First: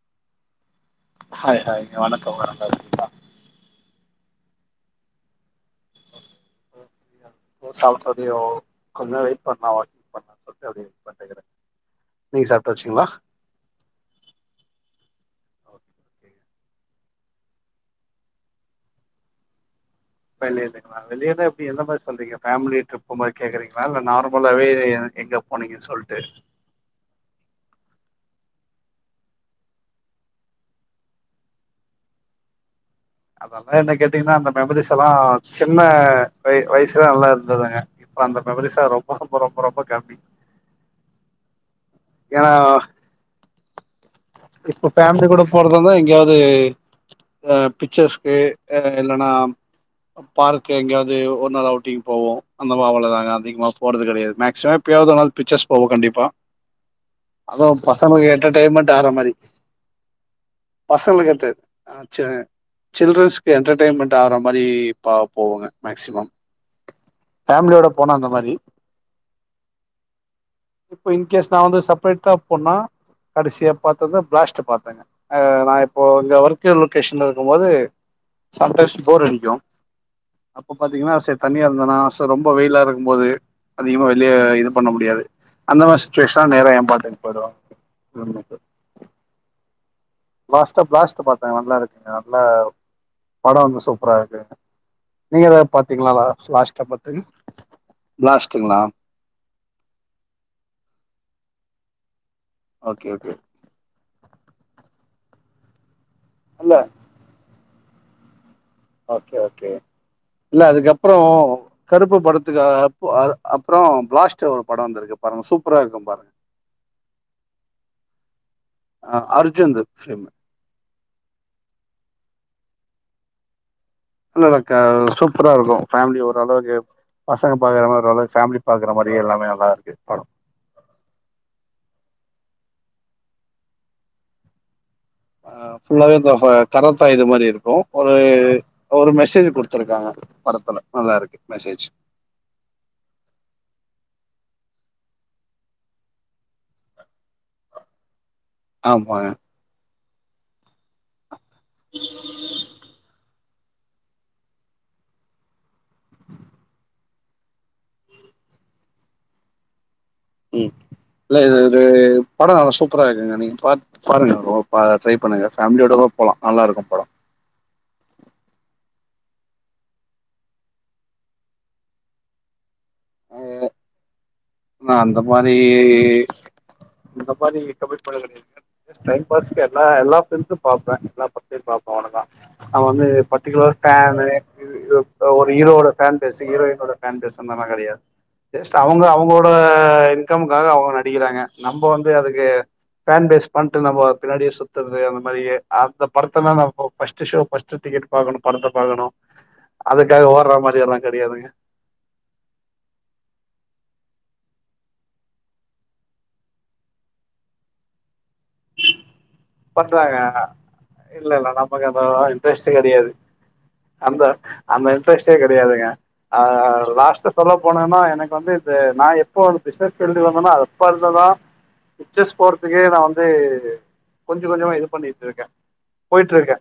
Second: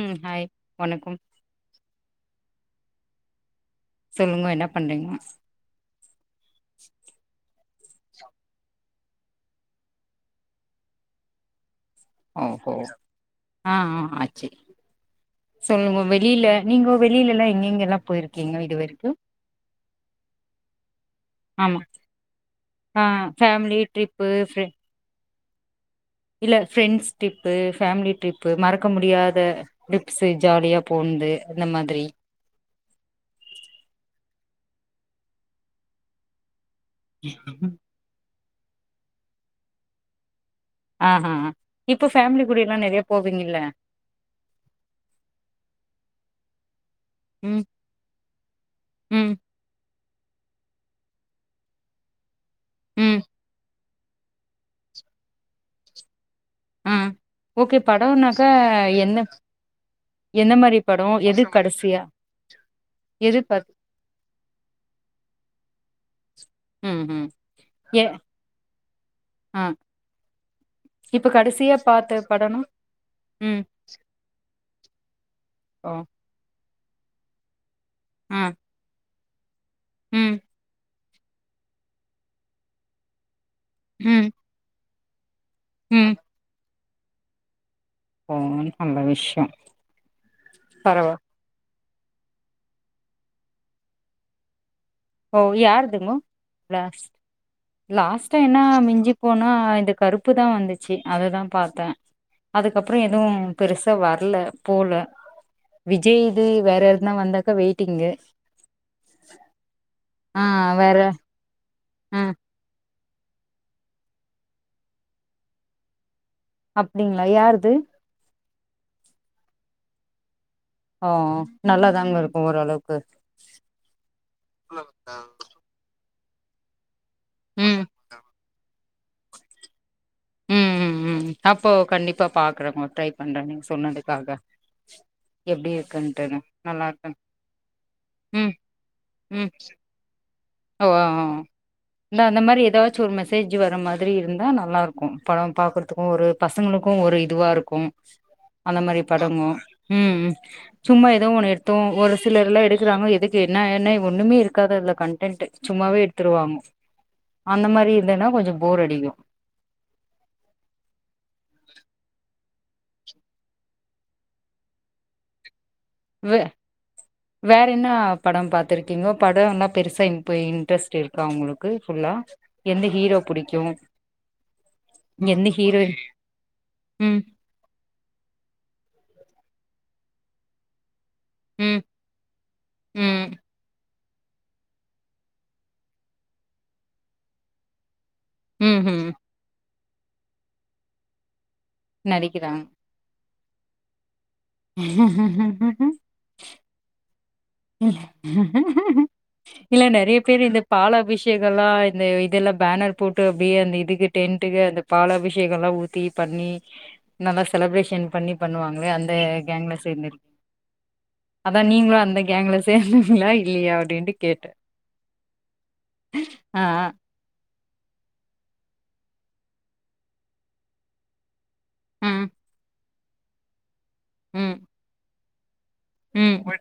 உம் ஆய் hi hi வணக்கம் வணக்கம் சொல்லுங்க என்ன பண்றீங்க [unintelligible] கொஞ் நேரே வெயிட் பண்ண வாச்சு பண்ணல சொல்லிட்டு உக்கான்டுருக்க ஓ ஓ ஆ ஆ ஆச்சி சொல்லுங்க வெளில நீங்கோ வெளிலல்லா எங்கெங்கெல்லா போயிருக்கீங்க இதுவரைக்கு வெளிலேவா வெளியனா எப்டி எந்த மாரி சொல்றீங்க பேமிலி ஆ ட்ரிப்பு மாரி ஃபேமிலி கேக்குறீங்களா இல்ல ட்ரிப்பு ஃப்ரெ நார்மலாவே எங்க போனிங்கனு சொல் இல்ல ஃப்ரெண்ட்ஸ் டிப்பு ஃபேமிலி ட்ரிப் பு மறக்க முடியாத டிப்ஸ்சு ஜாலியா போண்து இந்த மாதிரி அதல்லா என்ன கேட்டீங்கன்னா அந்த மெமரிஸல்லா சின்ன பெ வயசுலா நல்லா இருந்ததுங்க இப்ப அந்த மெமரிஸ்சா ரொம்ப ரொம்ப ரொம்ப ரொம்ப கம்மி ஆஹ இப்ப ஃபேமிலி கூடேல்லா நெறைய போவீங்கில்ல இப்போ ஃபேமிலி கூட போறதாயிருந்தா எங்கயாவது ஆ ம் பிச்சர்ஸ்கு ஏ இல்லேனா ம் பார்கே எங்கேயாவது ஒரு நாள் அவுட்டிங் போவோ அந்த மாவுள ம் தாங்க அதிகமா போறது கெடையாது மேக்சிமம் எப்பயாவது ஒரு நாள் பிச்சர்ஸ் போவோ கண்டிப்பா ஆ ஓகே அதுவு பசங்களுக்கு படோனாக்கா என்டர்டைமண்ட் ஆற என்ன மாரி எந்த மாரி படோ பசங்களுக்கு எது தே கடைசியா ஆ சே எது சில்டரன்ஸ்க்கு பாத் என்டர்டைமண்ட் ஆற மாரி பா போவோங்க மேக்ஸிமம் ம் ம் ஃபேமிலியோட ஏ போனா அந்த மாரி ஆ இப்ப இ்ன்கேஸ் நா கடைசியா வந்து பாத்த செப்ரேட்டா படம்னா போனா ம் கடசியா பாத் இப்பதா ப்ளாஸ்ட் பாத்தங்க நா ஓ இப்போ இங்க ஒர்க் [unintelligible] லொகேஷன்ல இருக்கும்போது ஆ சம்டைம்ஸ் போர் அடி ம் த்தீங்கனா செர் தனியா இருந்தனா சோ ரொம்ப வெயிலாருக்கும் போது அதிகமா ம் வெளிய இது பண்ண முடியாது அந்த மாரி ம் சுட்வேஷ்ல நேர ஏம்பா தென்படு ம் ஓ நல்ல விஷ்யம் லாஸ்டா ப்ளாஸ்ட்டு பாத்தே நல்லா இரு நல்ல படம் வந்து சூப்ரா இருக்கு ஓ நீங்க ஏதாவது பாத்தீங்களா யாருதுங்கோ லாஸ்டா பாத்து ப்ளாஸ்ட் லாஸ்ட்டா என்ன பிளாஸ்டுங்களா மிஞ்சி போனா இந்த கருப்பு தான் வந்துச்சி அதுதா பாத்தேன் அதுக்கப்றொ ஓகே ஓகே எதுவும் பெருசா வர்ல போல வி விஜய் து இல்ல வேறயதுனா வந்தாக்கா வெயிட் டிங்கு ஓகே ஓகே இல்ல வேற அதுக்கப்றோ கருப்பு ஆ படத்துகா அப் அப்றோம் ப்ளாஸ்ட் ஒரு படம் வந்துருக்கு பாருங்க சூப்பரா இருக்கும் பாரு அப்டிங்ளா யாருது அஹ் அர்ஜுன்து ஃப்லிம் ஹோ நல்லாதாங்க இருக்கும் ஓரளவுக்கு நல்லார்க்கு சூப்பரா இருக்கும் ஃபேம்லி [unintelligible] பசங்க ம் பாகற மாரி ஃபேமிலி பாக்குற மாரி எல்லாமே நல்லார்க்கு படம் ம் ம் ம் அப்போ கண்டிப்பா பாக்குறங்க ட்ரை பண்றேன் நீங் சொன்னதுக்காக ஹ எப்டி ஃபுல்லாவே இந்த இருக்குன்ட்டுன்னு நல்லா கராத்தா இருக்கு இது மாரி இருக்கும் ஒரு ம் ஒரு மெசேஜ் ம் குடுத்துருக்காங்க படத்துல ஓ நல்லா இருக்கு மெசேஜ் இந்த அந்த மாதிரி ஏதாச்சும் ஒரு மெசேஜ் வர மாதிரி இருந்தா நல்லா இருக் கும் படம் பார்க்கறதுக்கும் ஒரு பசங்களுக்கும் ஒரு இதுவா இருக்கும் அந்த மாரி ஆமாங்க படமும் உம் சும்மா ஏதோ ஒன்னு எடுத்தோம் ஒரு சிலர் எல்லாம் எடுக்குறாங்க எது க்கு என்ன என்ன ஒண்ணுமே இருக்காது அதுல கண்ட ன்ட் சும்மாவே எடுத்துருவாங்க அந்த மாதிரி இல்லைன்னா கொஞ்சம் போர் அடிக்கும் உம் இல்ல ஏதேது படம் நல்லா சூப்பராக இருக்குங்க நீ பா பாருங்க பா ட்ரை பண்ணுங்க ஃபேமிலியோடவே போலா வே நல்லா இருக்கு படோ வேற என்ன படம் பார்த்திருக் கீங்கோ படம் எல்லாம் பெருசா இ இன்ட்ரெஸ்ட் இருக்கா உங்களுக்கு ஃபுல்லா எந்த ஹீரோ புடிக்கும் நான் அந்த மாதி ம் அந்த மாதி கமிட்மென்ட் எனக்கு டைம் பாஸ் நான் எல்லா பிளிம்ஸும் பார்ப்பேன் எல்லா படத்தையும் ம் பார்ப்பேன் வணக்கம் நான் வந்து ம் பர்டிகுலர் ஃபேனு ஒரு ஹீரோட ஃபேன் பேசி ஹீரோயினோட ஃபேன் பேசுந்னது எல்லாம் கிடையாது ஜஸ்ட் ம்ஹ்ம் அவங்க அவங்களோட ஆஹ் இன்கமுக்காக அவங்க நடிக்கிறாங்க நம்ம வந்து அதுக்கு நடிக்கிறாங்க. ஃபேன் பேஸ் பன்ட்டு நபத் பின்னாடியே சுத்துறது அந்த மாதிரியே அந்த படத்த எல்லாம் பார் ஃபஸ்ட் ஷோ ஃபர்ஸ்ட்டு டிக்கெட் பாக்கணு இல்ல நறைய அதுக்காக பேர் ஓட்ற இந்த மாரி பால் எல்லா அபிஷேகே கெடையாதுங்க எல்லா இந்த இதெல்லா பேனர் போட்டு அப்படியே அந்த இதுக்கு டெனட்க அந்த பால அபிஷேக எல்லா ஊத்தி பண்ணி நல்லா செலப்ரேஷன் பண்ணி பண்ணுவாங்களே அந்த கேங்கல பண்றாங்க சேர்ந்திருக்கீங்க அதா நீங்களு அந்த கேங்ல இன்ட்ரெஸ்ட் கிடையாது சேந்தீங்களா இல்லையா அப்டின்ட்டு அந்த கேட்டே. அந்த இன்ட்ரெஸ்டே கிடையாதுங்க ஆ சொல்ல போனேன்னா எனக்கு வந்து இந்த நா எப்ப வந்து பிசுனெஸ் ஃபீல்டு வந்தேன்னா அப்போ இருந்து தா ஆ ம் பிசினெஸ்க்கு போறதுக்கே நா அது கொஞ்சோ ம் கொஞ்சோ இது பண்ணிரு இருக்க போயிட்டு ம் இருக்க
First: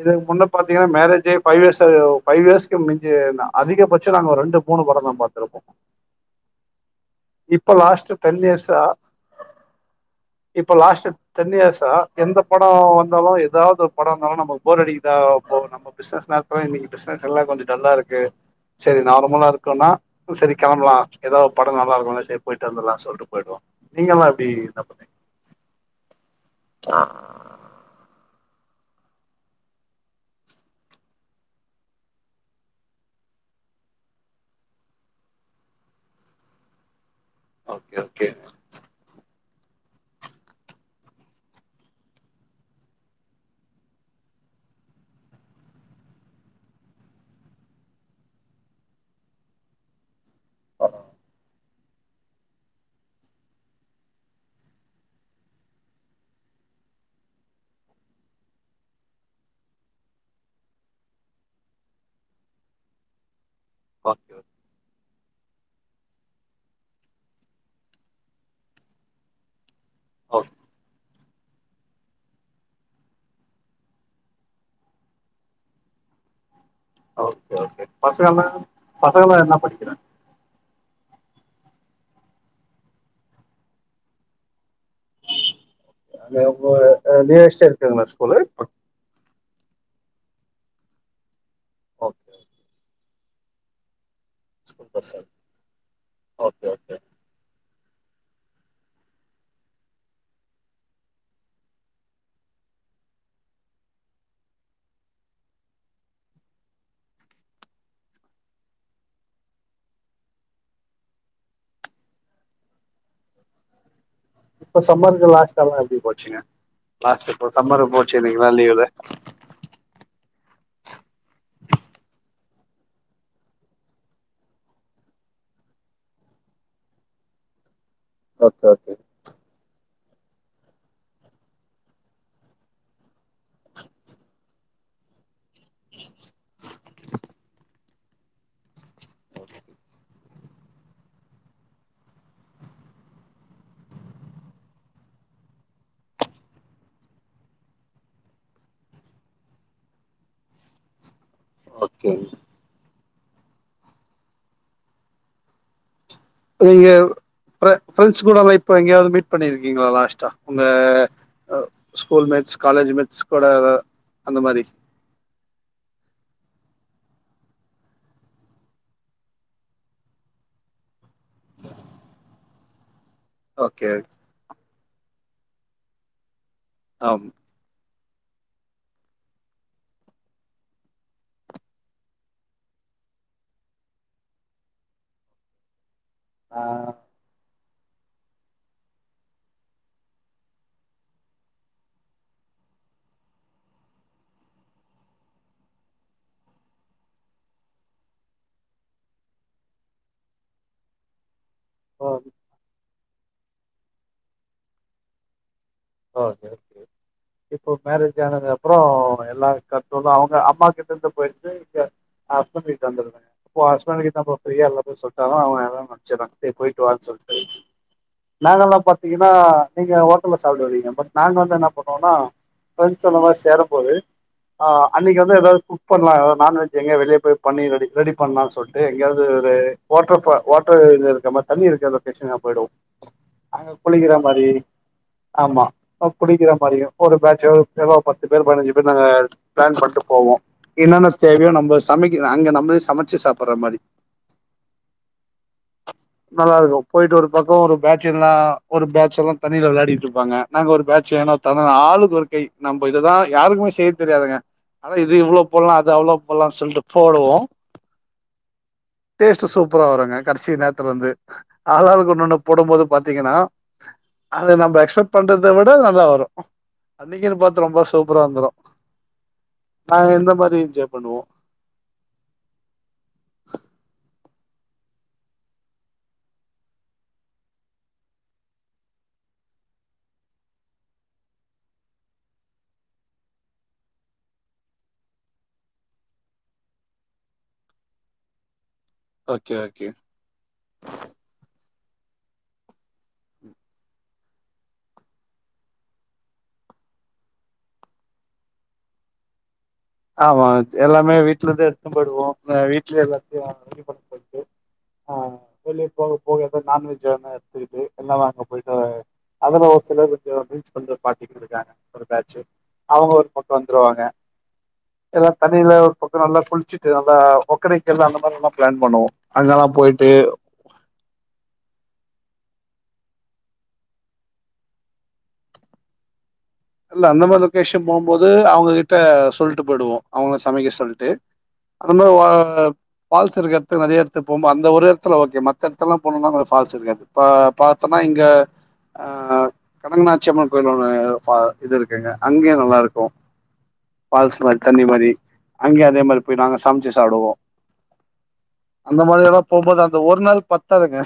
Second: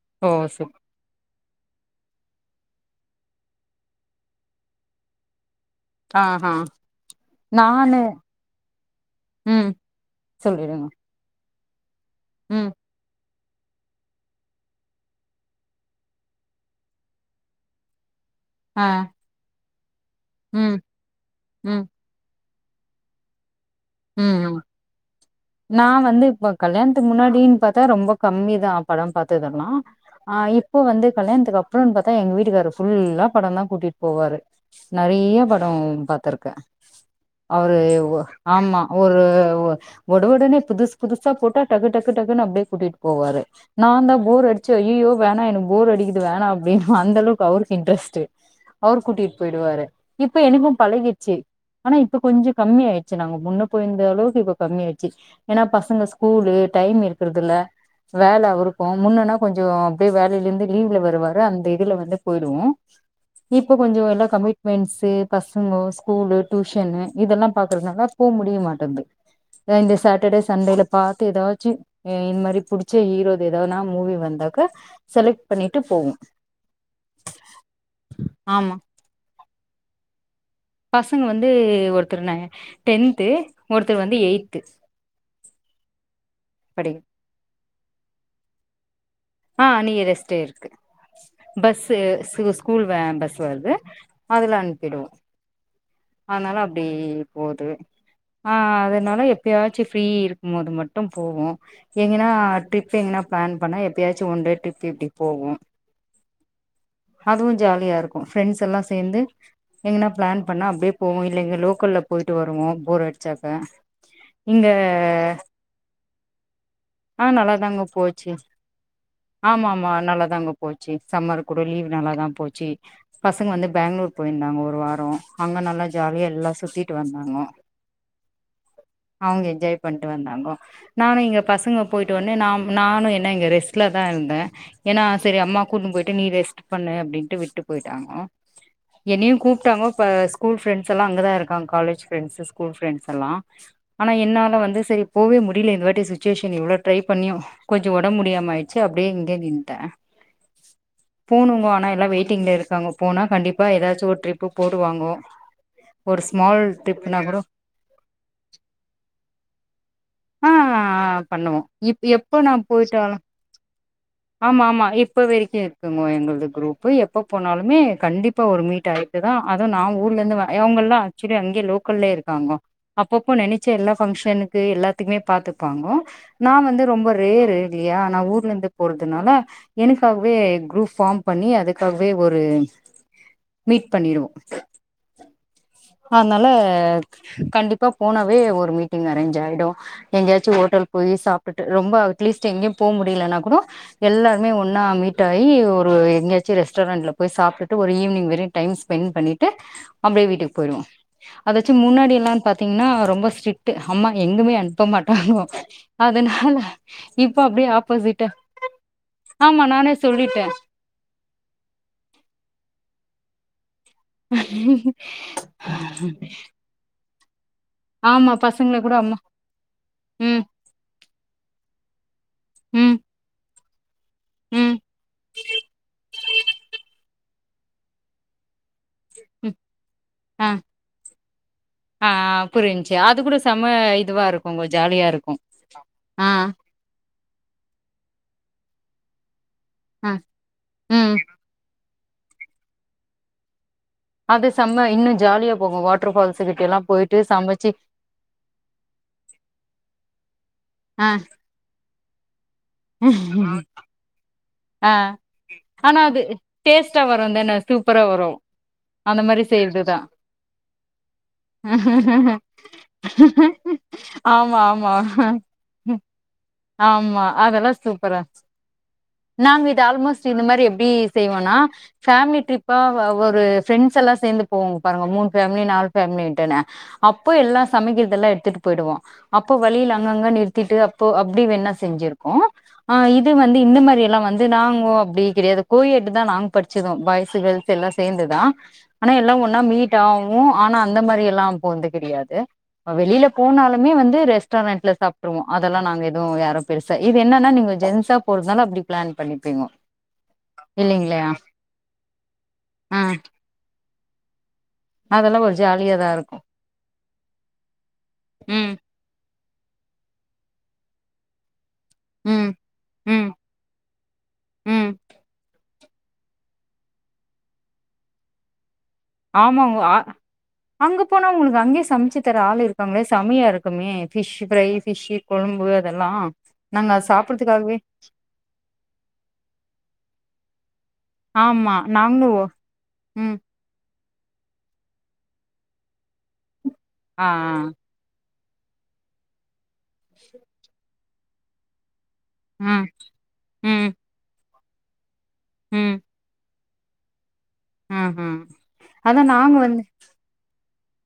இதுக்கு ஓ முன்ன சூப் பார்த்தீங்கன்னா மேரேஜே ஃபைவ் இயர்ஸ் ஃபவ் இயர்ஸ்கு அதிகபட்ச நாங்க ரெண்டு மூணு படம் தா பார்த்திருப்போ ஆஹ் ஆஹ் இப்ப லாஸ்ட் டன் இயர்ஸ்ஸா ம் இப்ப சொல்லிடுங்க லாஸ்ட் டென் யியர்ஸா எந்த படோ ம் வந்தாலு ஏதாவது படம் இருந்தாலு நம்ம போர் அடிக்குதா போ நம்ம பிசினஸ் நேரத்தல இன்னைக்கு பிசினஸ் எல்லா கொஞ்சோ டல்லா இருக்கு ஆ சரி நார்மலா இருக்கும்ன்னா சரி ம் கிளம்பலா ஏதாவ படோ நல்லா இருக் போயிட்டு வந்தலா சொல்லட்டு போயிடுவோ நீங்கல்லா எப்டி உஹம் என்ன பண்ணுவீங்க நா வந்து இப்ப கல்யாணத்துக்கு முன்னாடின்னு பார்த்தா ரொம்ப கம்மிதா படம் பார்த்ததலா ஆஹ் இப்போ வந்து கல்யாணத்துக்கு அப்புறம்னு பார்த்தா எங்க வீட்டுக்காரர் ஃபுல்லா படோ தா கூட்டிட்டு போவாரு நறைய படோ பாார்த்திருக்க ஓகே அவரு ஓகே ஒரு உட உடனே புதுசு புதுசா போட்டா டக்கு டக்கு டக்குன்னு அப்படியே கூட்டிட்டு போவாரு நான்ந்தா போர் அடிச்சு ஐய்யயோ வேணா எனக்கு போர் அடிக்கது வேணா அப்படின்னு அந்த அளவுக்கு அவருக்கு இன்ட்ரெஸ்ட் அவர் கூட்டிட்டு போயிடுவாரு இப்ப எனக்கு பழகிடுச்சு ஆனா இப்ப கொஞ்சோ கம்மி ஆய்டுச்சி ச நாங்க முன்ன போயிருந்த அளவுக்கு இப்ப கம்மிய ஆடுச்சு ஏனா பசங்க ஸ்கூலு டைம் இருக்கறதுல வேல அவருக்கு முன்னன்னா கொஞ்சோ அப்படியே வேலையில இருந்து லீவ்ல வருவாரு அந்த இதுல வந்து போயிடுவோ இப்போ கொஞ்சோ எல்லா ஓகே கமிட்மெண்ட்ஸீ பசங்க ஸ்கூல்லு டியூஷன் இதெல்லா பாக் தனால போ முடிய மாட்டேது ஏ இந்த சேட்டர்டே ஓகே சண்டேல பார் ஏதாச்சு இந்த மாரி புடிச்ச ஹீரோ ஏதாவனா மூவி வந்தாக்க செலக்ட் பண்ணிட்டு போவோ ஓகே ஓகே பசங்கலா ஆமா பசங்கலா என்ன படி அ பசங்க வந்து ஒருத்தர் ந டென்து ஒருத்தர் வந்து எயி்த்து அ [unintelligible] நியரம்மா ஸ்கூல்லு ஆஹ் நியரஸ்ட்டே இருக்கு bus okay school way bus [unintelligible] து அதுல அனுப்பிடுவோ சூப்பர் சார் அதனால ஓகே அப்படி ஓகே போது ஆஹ் ஆஹ் அதனால எப்பயாச்சும் ஃப்ரீ இருக்கும் போது மட்டும் போவோம் எங்கனா ட்ரிப் எங்கனா பிளான் பண்ண எப்பாச்சும் ஒன்டே டிரிப் இப்படி போவோம் அதுவு ஜாலியா இருக்கு ஃப்ரெண்ட்ஸெஎல்லா சேர்ந்து எங்கன்னா பிளான் பண்ண அப்படியே போவோ இல்ல இங்க லோக்கல்ல போயிட்டு வருவோ போர் அடிச்சாக்க இங்க இப்ப சம்மருக்கு லாஸ்ட் எல்லாம் எப்படி போச்சுங்க ஆ லாஸ்ட் இப்ப நல்லாதாங்க சம்மரு போச்சு இல்லைங்கலா லீவு ஆமா ஆமா நல்லாதாங்க போச்சு சம்மரு கூட லீவ் நல்லாதான் போச்சு பசங்க வந்து பெங்களூர் போயிருந்தாங்க ஒரு வாரோ அங்க நல்லா ஜாலியா எல்லா சுத்திட்டு வந்தாங்க ஓகே ஓகே பண்ட்டு வந்தாங்கோ நானு எங்க பசங்க போயிடோன்னே நானு என்ன எங்க ரெஸ்ட் ல தா இருந்தே ஏன்னா சரி அம்மா கூட்டுன்னு போயிட்டு நீ ரெஸ்ட் பண்ணு அப்டின்ட்டு விட்டு போயிட்டு ட்டாங்கோ என்னயு கூப்ட்டாங்கோ ஸ்கூல் ஃபிரண்ஸெல்லா அங்கதா இருக்காங்க காலேஜ் பிரண்ஸ் ஸ்கூல் பிரண்ஸெல்லா ஆனா என்னால வந்து செரி போவே முடியல இந்த வாட்டி சுச்சுவேஷன் இவ்ளோ ட்ரை பண்ணியு கொஞ்சோ உடம்பு முடியாம அயிட் ச்ச அப்படியே இங்கே நின்ட போனுங்கோ ஆனா எல்லா ஓகே வெயிட்டிங்ல இருக்காங்கோ போனா கண்டிப்பா ஏதாச்சு ஒரு ட்ரிப்பு போட்டுவங்கோ நீங்க ஃப்ரண் ஃப்ரிண்ட்ஸ் கூடாலா இப்ப எங்கயாவது மீட் பண்ணிருக்கீங்களா லாஸ்ட் ஆ உங்க பண்ணுவோ இப் ஸ்கூல் எப்ப நா மேட்ஸ் காலேஜ் போயிட்டாலு மேட்ஸ் கூட அந்த ஆமா மாரி ஆமா இப்ப [unintelligible] எங்களது குரூப்பு எப்போ போனாலுமே கண்டிப்பா ஒரு மீட்டாயிட்டு தா அது நா ஊர்லெருந்து வரே எவங்கலா சேரி அங்கே லோக்கல்லே இருக்காங்கோ அப்பபோ நெனைச்சே ஓகே எல்லா ஃபங்க்ஷனுக்கு எல்லா த் எதுமே பாத்துப்பாங்கோ நா வந்து ரொம்ப ஆம் ரேரு இல்லையா நா ஊர்லருந்து போறதுனால எனக்காகவே குரூப் பார்ம் பண்ணி அதுக்காகவே ஒரு மீட் பண்ணிருவோ அதனால ஆ கண்டு இப்போ போனாவே ஒரு மீட்டிங் அரேஞ்ச் ஆயிடு எங்கயாச்சு ஹோட்டல் போய் சாப்ட்டுட்டு ரொம்ப அட்லீஸ்ட் எங்கேயு போ முடியலனா கூடோ எல்லாருமே ஒன்னா மீட்டாகி ஒரு எங்கயாச்சு ரெஸ்டாரெண்ட்ல போய் சாப்ட்டுட்டு ஒரு ஈவினிங் வரையு டைம் ஸ்பெண்ட் பண்ணிட்டு அப்புடியே வீட்டுக்கு போயிடுவோ அதச்சு ஓ முன்னாடி என்னான் பாத்தீங்ன்னா ரொம்ப ஸ்ட்ரிக்ட் அம்மா எங்குமே அனுப்ப மாட்டாங்கோ ஓகே அதனால ஓகே இப்ப அப்டியே இப்போ மேரேஜ் ஆப்போசிட்ட ஆனது அப்பறம் எல்லா ஆமா நானே கட்டும் அவங்க சொல்லிட்டே அம்மா கிட்ட இருந்து போயிட்டு இங்க ஹஸ்பண்ட் கிட்ட வந்துருந்தங்க [unintelligible] கிட்ட போ ஃப்ரியா எல்ல போய் சொட்டாலும் அவ எத நெனச்சு போயிட்டு வா சொல்லிட்டு ஆமா பசங்கள நாங்கல்லாம் கூட அம்மா பாத்தீங்கன்னா நீங்க ஹோட்டல ம் ங்க பட் நாங்க வந்து என்ன ம் பண்ணுவோம்னா சேரும் போது ம் ஆஹ் அனைக்கு வந்து எதாவது குக் பண்ணலாம் ஏதாவது நான்வெஜ் எங்க வெளிய போய் பண்ணி ரெடி பண்லாம் சொல்லிட் டு எங்காவது ஒரு ம் வாட்ட ஆ வாட்டர் இருக்க மாதிரி தண்ணிர் இருக்க ஆ லொகேஷன் போய்டோம் புரிஞ்ச்சு அது கூட செம்ம அங்க குளிக்கிற இதுவா மாரி இருக்குங்க ஜாலியா இருக்கு ஆமா ஆ புடிக்கிற மாரியும் ஒரு வா எதாவது பத்து பேர் பதினஞ்சு பேர் நாங்க பிளான் பண்ணட்டு ஆ போவோம் என்னென்ன ம் தேவையோ நம்ம சமைக் அங்க நம்மள சமைச்சு சாப்பிடுற மாரி அது செம்ம இன்னு ஜாலியா போகு வாட்டர் ஃபால்ஸு நல்லா கிட்ட எல்லா இருக்கும் போயிட்டு ஒரு பக்கம் சமைச்சு ஒரு பேட்ச்சர்ல்லாம் ஒரு பேட்ச்சர்ல்லாம் தண்ணியில விளையாடிட்டு இரும் நாங்க ஒரு ஆ பேட்ச் ஏன தானோ ஆளுக்கு ஓரு கை நம்ம இததா யாருக்கும் செய்ய தெரியாதுங்க ஆ ஆனா இது இவ்வளவு போடலாம் அது ஆனா அவ்ளவு போடலாம்னு சொல்லிட்டு டேஸ்ட்டா போடுவோம் வருந்தான சூப்பரா வரு அந்த மாரி டேஸ்ட் சூப்பரா செய்றதுதா வரும்ங்க கடைசி நேரத்துல வந்து அல்லளுக்கு ஒன்ன ஒண்ணு போடும்போது பாத்தீங்கன்னா அதது ஆமா நம்ம ஆமா எக்ஸ்பெட் பண்றத விட நல்லா வரும் ஆமா அன்னைக்குன்னு பாத்து அதெல்லாம் ரொம்ப சூப்பரா வந்துரும் நாங்க இது ஆல்மோஸ்ட் இந்த மாரி மாதிரி எப்படி என்ஜாய் பண்ணுவோம் செய்வோம்னா பேமிலி டிரிப்பா ஒரு ப்ரெண்ட்ஸ் எல்லாம் சேர்ந்து போவோம் அப்ப மூணு பேமிலி நாலு பேமிலிட்னு அப்போ எல்லா சமைக்குறது எல்லாம் எடுதுட்டு போயிருவோம் அப்போ வெளியில அங்க இங்கனு நிறுத்திட்டு அப்போ அப்டி அப்படி வேணா செஞ்சிருக்கோம் ஆஹ் இது வந்து இந்த மாதிரி எல்லாம் வந்து நாங்க அப்படி கிடையாது கோய எடு தா நாங்க படிச்சதோம் பாய்ஸ்சு கேர்ள்ஸ் எல்லாம் சேர்ந்துதான் ஆனா எல்லாம் ஓகே ஒன்னா ஓகே மீட் ஆகும் ஆனா அந்த மாதிரி எல்லாம் போன்து கிடையாது வெளியில போனாலுமே வந்து ரெஸ்டாரண்ட்ல சாப்பிடுருவோம் அதெல்லாம் நாங்க எதும் க்கும் யாரோ பெருசா இது என்னன்னா நீங்க ஜென்ஸா போறதுனாலும் அப்படி பிளான் பண்ணிப்பீங்கோ ஆமா எல்லாமே இல்லைங்களையா வீட்டுலதா எடுத்து போய்டுவோம் ஆ வீடலயே எல்லாத்தையும் வாங்கி ஆஹ் அதெல்லா ஒரு வெளிய ஜாலியாதா போக இருக்கு போக எதாது நான்வெஜ் வேன எடுத்துக்கிட்டு என்ன வாங்க ம் போயிட்டு அதல்ல ஒரு சிலர் கொஞ்சம் டீச் பாட்டிக்கிறதுக்காங்க ஒரு பேட்ச்சு ம் அவங்க ஒரு ம் பக்கம் வந்துருவாங்க ம் எல்லாம் தண்ணில பக்கம் நல்லா குளிச்சுட்டு நல்லா ஓக்கணைகள் எல்லா அந்த மாதிரி எல்லாம் பிளான் பண்ணுவோம் அங்கெல்லாம் ஆமாங்க போயிட்டு அங்க போனா உங்களுக்கு அங்கயே சமச்சு ஒருத்தர் ஆள் இருக்பாங்ளே செமையா இருக்குமே ஃபிஷ் ஃப்ரை ஃபிஷ் கொழும்பு அதெல்லா நாங்க இல்ல அது அந்த மாரி சாப்புட்றதுக்காகவே லொகேஷன் போம்போது அவங்ககிட்ட சொல்ட்டு போய்டுவோ அவுங்க சமைக்க சொல்லி ட்டு ஆமா அந்த வா நாங்களு பால்ஸ் ம் இருக்கிறதுக்கு நெறய த்துபோமா அந்த ஒரு இடத்துல ஓகே மத்த இடத்துல போனோம்னா பால்ஸ் இருக்காது ஆ பா பாத்தம்னா இங்க அஹ் கனகநாட்சியம்மன் கோயில் ஒன்னு ஃபா இதற் ங்க அங்கயு ஆ நல்லா ம் இருக்கு ம் பால்ஸ் தண்ணி மாரி அங்கே ம் அதே மாரி போய் நாங்க சம் ச்சி சாப்டுவோ ம் ம் அந்த அதா மாதிரில்லா நாங்க போம்போது வந்து அந்த ஒரு நாள் பத்து பத்தாதுங்க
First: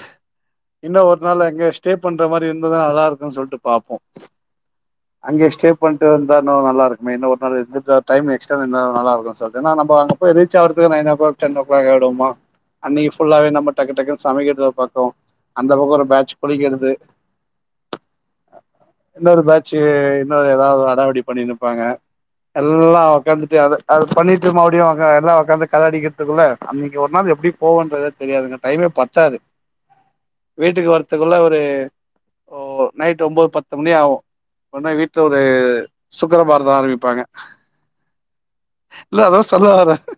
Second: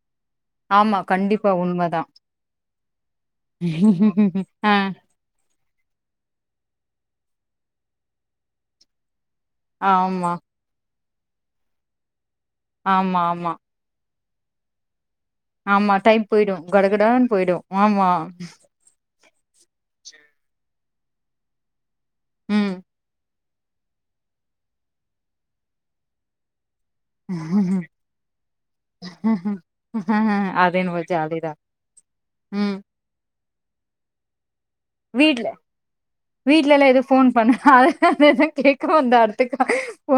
ஆமா இன்னு ஒரு நாள் அங்கே ஸ்டே பண்ற மாரி இந் தாதா நல்லா இருக்கு ஹ இங்க ஸ்டே பண்ட்டு வந்தா இன்னு நல்லா இருக்குமே இன்னு ஒரு நாளா இருந்துட்டு வர டைம் எக்ஸ்ட்ரா இருந்தா நல்லாருக்கு சோ அதென நம்ப அங்க ஆமா போய் ரீச் ஆவறுது nine o'clock ten o'clock ஆயிடுவமா அன்னைக்கு ஆமா ஃபுல்லாவே ஆமா நம்ம டக்கு டக்கு சமைக்கிறத பாத்தோ ஆமா டைம் போயிடு கடகடனு போயிடு ஆமா எந்தோரு பேட்ச் டே இன்னொ எதாது அடாவடி பண்ணினுப்பாங்க ம் எல்லா ஒக்காந்து ட்டு அத அத பண்ணிட்டு மறுபடியு ஒக்கா எல்லா ஒக்காந்து கத அடிகிறதுக்குல்ல அன்னக்கி ஒரு நாள் எப்டி போவுன்றதே தெரியாதுங்க டைமே பத்தாது அது வீட்டுக்கு என்னமோ வர்ரதுக்குள்ள ஜாலிதா ஒரு ம் ஒ நைட் ஒம்பொது பத் து மணி ஆவு உடனே வீட்ல ஒரு சுக்கரபாரதோ வீட்லலா எது ஆரம்பிப்பாங்க ஃபோன் பண்ண அது அதுதா கேக்க வந்த இல்ல அதா அடுத்த கா சொல்ல வர்ர ஓ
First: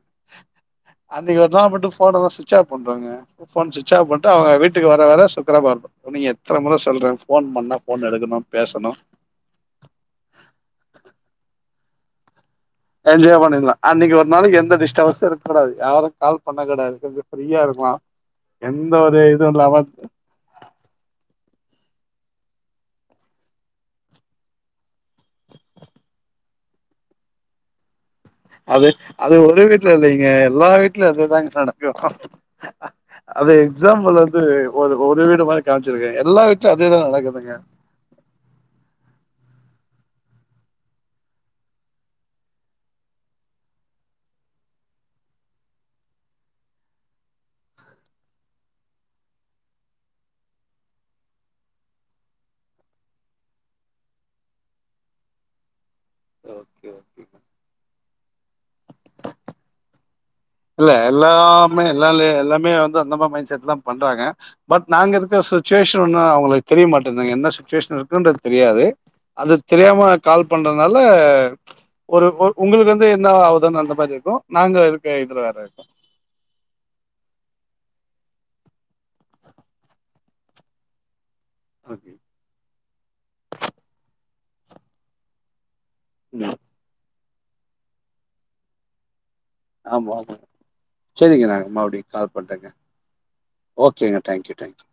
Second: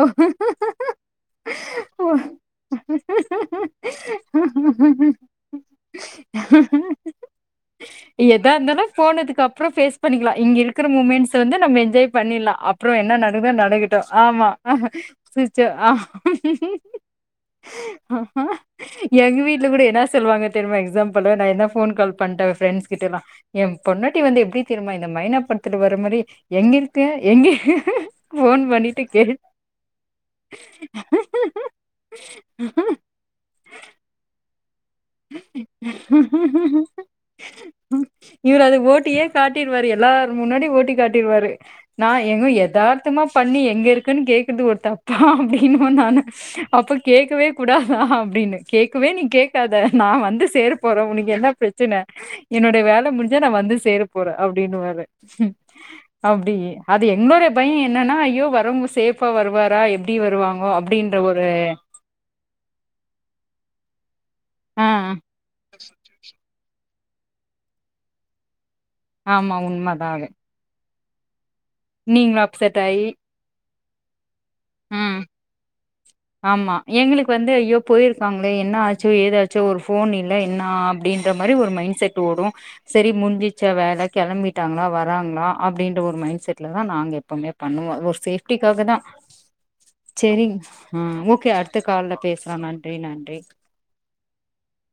அன்னக்கி ஒரு நாள் மட்டு ஓ ஃபோனெல்லா ஸ்விட்ச் ஆஃப் பண்றோங்க ஃபோன் ஸ்விட்ச ஆஃப் பண்ட்டு அவுங்க வீட்டுக்கு வர வர சுக்கரபாரதோ உன்ன எத்தன முற சொல்ற ஃபோன் பண்ணா ஃபோன எடுக்கணு பேசணு புறோ ஃபேஸ் பண்ணிக்கலா இங்க இருக்கிற முமெண்ட்ஸ் வந்து நம்ம என்ஜாய் பண்ணில்லா அப்புறோ என்ன என்ஜாய் நடக்குதோ பண்ணிடலாம் நடகட்டு அன்னைக்கு ஒரு ஆமா நாளைக்கு எந்த டிஸ்டர்பன்ஸும் ஸ்விட்சு இருக்கக்கூடாது ஆ யாரும் கால் பண்ணக்கூடாது கொஞ்சம் ஃப்ரீயா இருக்கலாம் எந்த ஒரு எங்க இதுவும் வீட்ல இல்லாம கூட என்ன சொல்வாங்க தெர்மா எக்ஸாம்பல்லா நா என்ன ஃபோன்கால் பண்ட ஃப்ரெண்ட்ஸ் கிட்டல்லா ஏ பொண்டா டி வந்து எப்டி தெரிமா இந்த மைனா பட்த்துல வர மாரி எங்கருக்க எங்க ஃபோன் அது பண்ணிட்டு கே அது ஒரு வீட்ல இல்லைங்க எல்லா வீட்ல அதுதாங்க நடக்கு அது எக்ஸாம்புள் வந்து ஒரு ஒரு வீடு மாரி காம்ச்சிருக்கே எல்லா வீட்ல அதேதா நடக்குதுங்க இவரு அது ஓட்டியே காட்டிருவாரு எல்லார் முன்னாடி ஓட்டி காட்டிருவாரு நா எங்க எதார்த்தமா பண்ணி எங்க இருக்கன் கேக்குறது ஒரு தப்பா அப்டின்னு நானு அப்ப கேக்கவே கூடாதா அப்டின்னு கேக்கவே நீ கேக்காத நா வந்து சேர போறே உனக்கு என்ன ப்ரச்சன என்னோடை வேல முடுஞ்சா நா வந்து சேர போற அப்டின்னுவாரு அப்டி ஓகே அது எங்ளோட பய என்னனா ஐயோ வர ரொம்ப சேஃபா வருவாரா எப் இல்ல எல்லாமே எல்லாலெ எல்லாமே வந்து அந்த மா மைண்ட் செட்டுதா பண்றாங்க பட் ஆ நாங்க இருக்க சுச்சுவேஷன் ஒன்னு அவுங்களுகு தெரிய மாட் டுந்தாங்க என்ன சிச்சுவேஷன் இருக்குன்றது தெரியாது அது ஆமா தெரியாம உண்மதான் அது கால் பண்ற நல்ல ஒரு நீங்களும் ஒ அப்செட் உங்களுக்கு ஆயி வந்து என்ன ஆவுதன் அந்த [unintelligible] நாங்க இருக்க ம் இ ஆமா எங்களுக் வந்து யோ போயிருக்காங்ளே என்ன ஆச்சோ ஏதாச்சோ ஒரு ஃபோன் இல்ல என்னா அப்டின் இந்த மாரி ஒரு மைண்ட் ஓகே செட் ஓடும் சரி முஞ்சிச்சா வேலை கிளம்பிட் ட்டாங்களா வராங்களா அ ப்படின்ற ஒரு மைண்ட் ம் செட்ல தான் நாங்கப் எப்பவுமே பண்ணுவா ஒரு சேஃப்டிக்காக தான் ஆமா ஆமா சரி ஆ சரிங்க ஓகே நாங்க அடுத்த மறுபடி கால்ல கால் பேசலாம் பண்றேங்க நன்றி நன்றி ஓகேங்க தேங்க்யூ தேங்க்யூ